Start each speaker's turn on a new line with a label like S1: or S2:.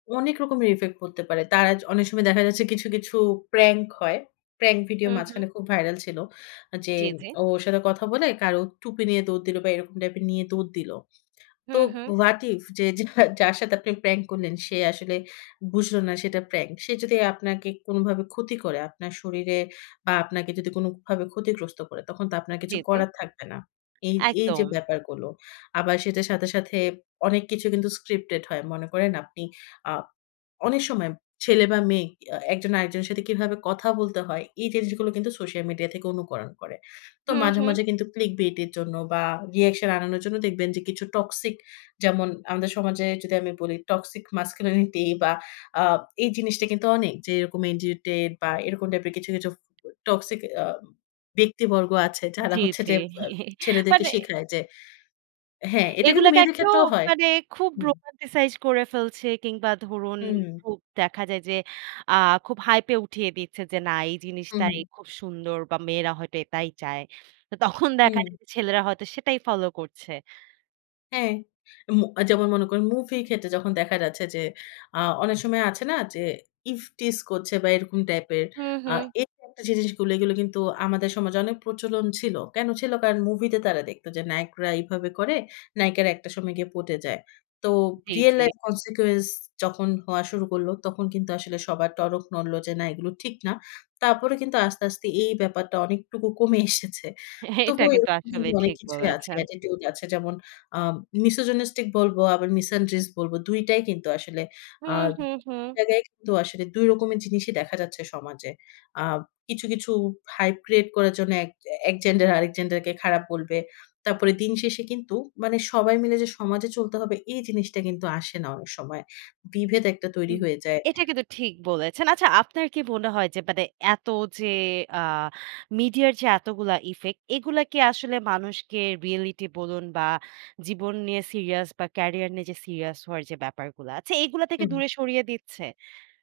S1: অনেক রকমের ইফেক্ট পড়তে পারে। তার আজ অনেক সময় দেখা যাচ্ছে কিছু, কিছু প্রাঙ্ক হয়। প্রাঙ্ক ভিডিও
S2: হু, হু।
S1: মাঝখানে খুব ভাইরাল ছিল। যে
S2: জি, জি।
S1: ওর সাথে কথা বলে কারো টুপি নিয়ে দৌড় দিল বা এইরকম টাইপের নিয়ে দৌড় দিল।
S2: হু,
S1: তো
S2: হু।
S1: what if যে যার সাথে আপনি প্রাঙ্ক করলেন সে আসলে বুঝল না সেটা প্রাঙ্ক। সে যদি আপনাকে কোনভাবে ক্ষতি করে আপনার শরীরে বা আপনাকে যদি কোনভাবে ক্ষতিগ্রস্ত করে তখন তো আপনার
S2: জি,
S1: কিছু
S2: জি।
S1: করার থাকবে না। এই, এই যে
S2: একদম।
S1: ব্যাপারগুলো। আবার সেটার সাথে, সাথে অনেক কিছু কিন্তু স্ক্রিপ্টেড হয়। মনে করেন আপনি আ অনেক সময় ছেলে বা মেয়ে এ একজন আরেকজনের সাথে কিভাবে কথা বলতে হয় এই জিনিসগুলো কিন্তু সোশ্যাল মিডিয়া থেকে অনুকরণ করে। তো
S2: হু,
S1: মাঝে,
S2: হু।
S1: মাঝে কিন্তু ক্লিক বেট এর জন্য বা রিঅ্যাকশন আনানোর জন্য দেখবেন যে কিছু টক্সিক যেমন আমাদের সমাজে যদি আমি বলি টক্সিক masculinity বা আ এই জিনিসটা কিন্তু অনেক। যে এরকম ইডিটেড বা এরকম টাইপের কিছু, কিছু টক্সিক আ ব্যক্তিবর্গ আছে যারা
S2: জি,
S1: হচ্ছে
S2: জি
S1: যে আ ছেলেদেরকে
S2: মানে
S1: শিখায় যে হ্যাঁ এটা কিন্তু
S2: এগুলোকে
S1: মেয়েদের
S2: একটু
S1: ক্ষেত্রেও হয়।
S2: মানে খুব
S1: হু।
S2: রোমান্টিসাইজ করে ফেলছে কিংবা ধরুন
S1: হু।
S2: খুব দেখা যায় যে আ খুব হাইপে উঠিয়ে দিচ্ছে যে না এই জিনিসটাই
S1: হু।
S2: খুব সুন্দর বা মেয়েরা হয়তো এটাই চায়। তো তখন দেখা
S1: হু।
S2: যায় যে ছেলেরা হয়তো সেটাই ফলো করছে।
S1: হ্যাঁ, উম যেমন মনে করেন মুভি ক্ষেত্রে যখন দেখা যাচ্ছে যে আ অনেক সময় আছে না যে ইভটিস করছে বা এরকম টাইপের
S2: হু,
S1: আ
S2: হু।
S1: এই একটা জিনিসগুলো এগুলো কিন্তু আমাদের সমাজে অনেক প্রচলন ছিল। কেন ছিল কারণ মুভিতে তারা দেখত যে নায়করা এভাবে করে, নায়িকারা একটা সময় গিয়ে পটে যায়। তো
S2: জি,
S1: real
S2: জি।
S1: life consequence যখন হওয়া শুরু করল। তখন কিন্তু আসলে সবার টনক নড়ল যে না এগুলো ঠিক না। তারপরে কিন্তু আস্তে, আস্তে এই ব্যাপারটা অনেকটুকু কমে এসেছে।
S2: এটা
S1: তবুও
S2: কিন্তু
S1: এরকম কিন্তু
S2: আসলেই
S1: অনেক
S2: ঠিক
S1: কিছুই আছে।
S2: বলেছেন।
S1: Attitude আছে। যেমন আ misogynistic বলব আবার misandrics বলব ২ টাই কিন্তু আসলে
S2: হু,
S1: আ
S2: হু, হু।
S1: জায়গায় কিন্তু আসলে ২ রকমের জিনিসই দেখা যাচ্ছে সমাজে। আ কিছু, কিছু হাইপ ক্রিয়েট করার জন্য এক এক জেন্ডার আরেক জেন্ডার কে খারাপ বলবে। তারপরে দিন শেষে কিন্তু মানে সবাই মিলে যে সমাজে চলতে হবে এই জিনিসটা কিন্তু আসে না অনেক সময়। বিভেদ একটা তৈরি হয়ে যায়।
S2: এটা কিন্তু ঠিক বলেছেন। আচ্ছা আপনার কি মনে হয় যে মানে এত যে আ মিডিয়ার যে এতগুলা ইফেক্ট এগুলা কি আসলে মানুষকে রিয়েলিটি বলুন বা জীবন নিয়ে সিরিয়াস বা ক্যারিয়ার নিয়ে যে সিরিয়াস হওয়ার যে ব্যাপারগুলা আছে এগুলো
S1: হু,
S2: থেকে
S1: হু।
S2: দূরে সরিয়ে দিচ্ছে?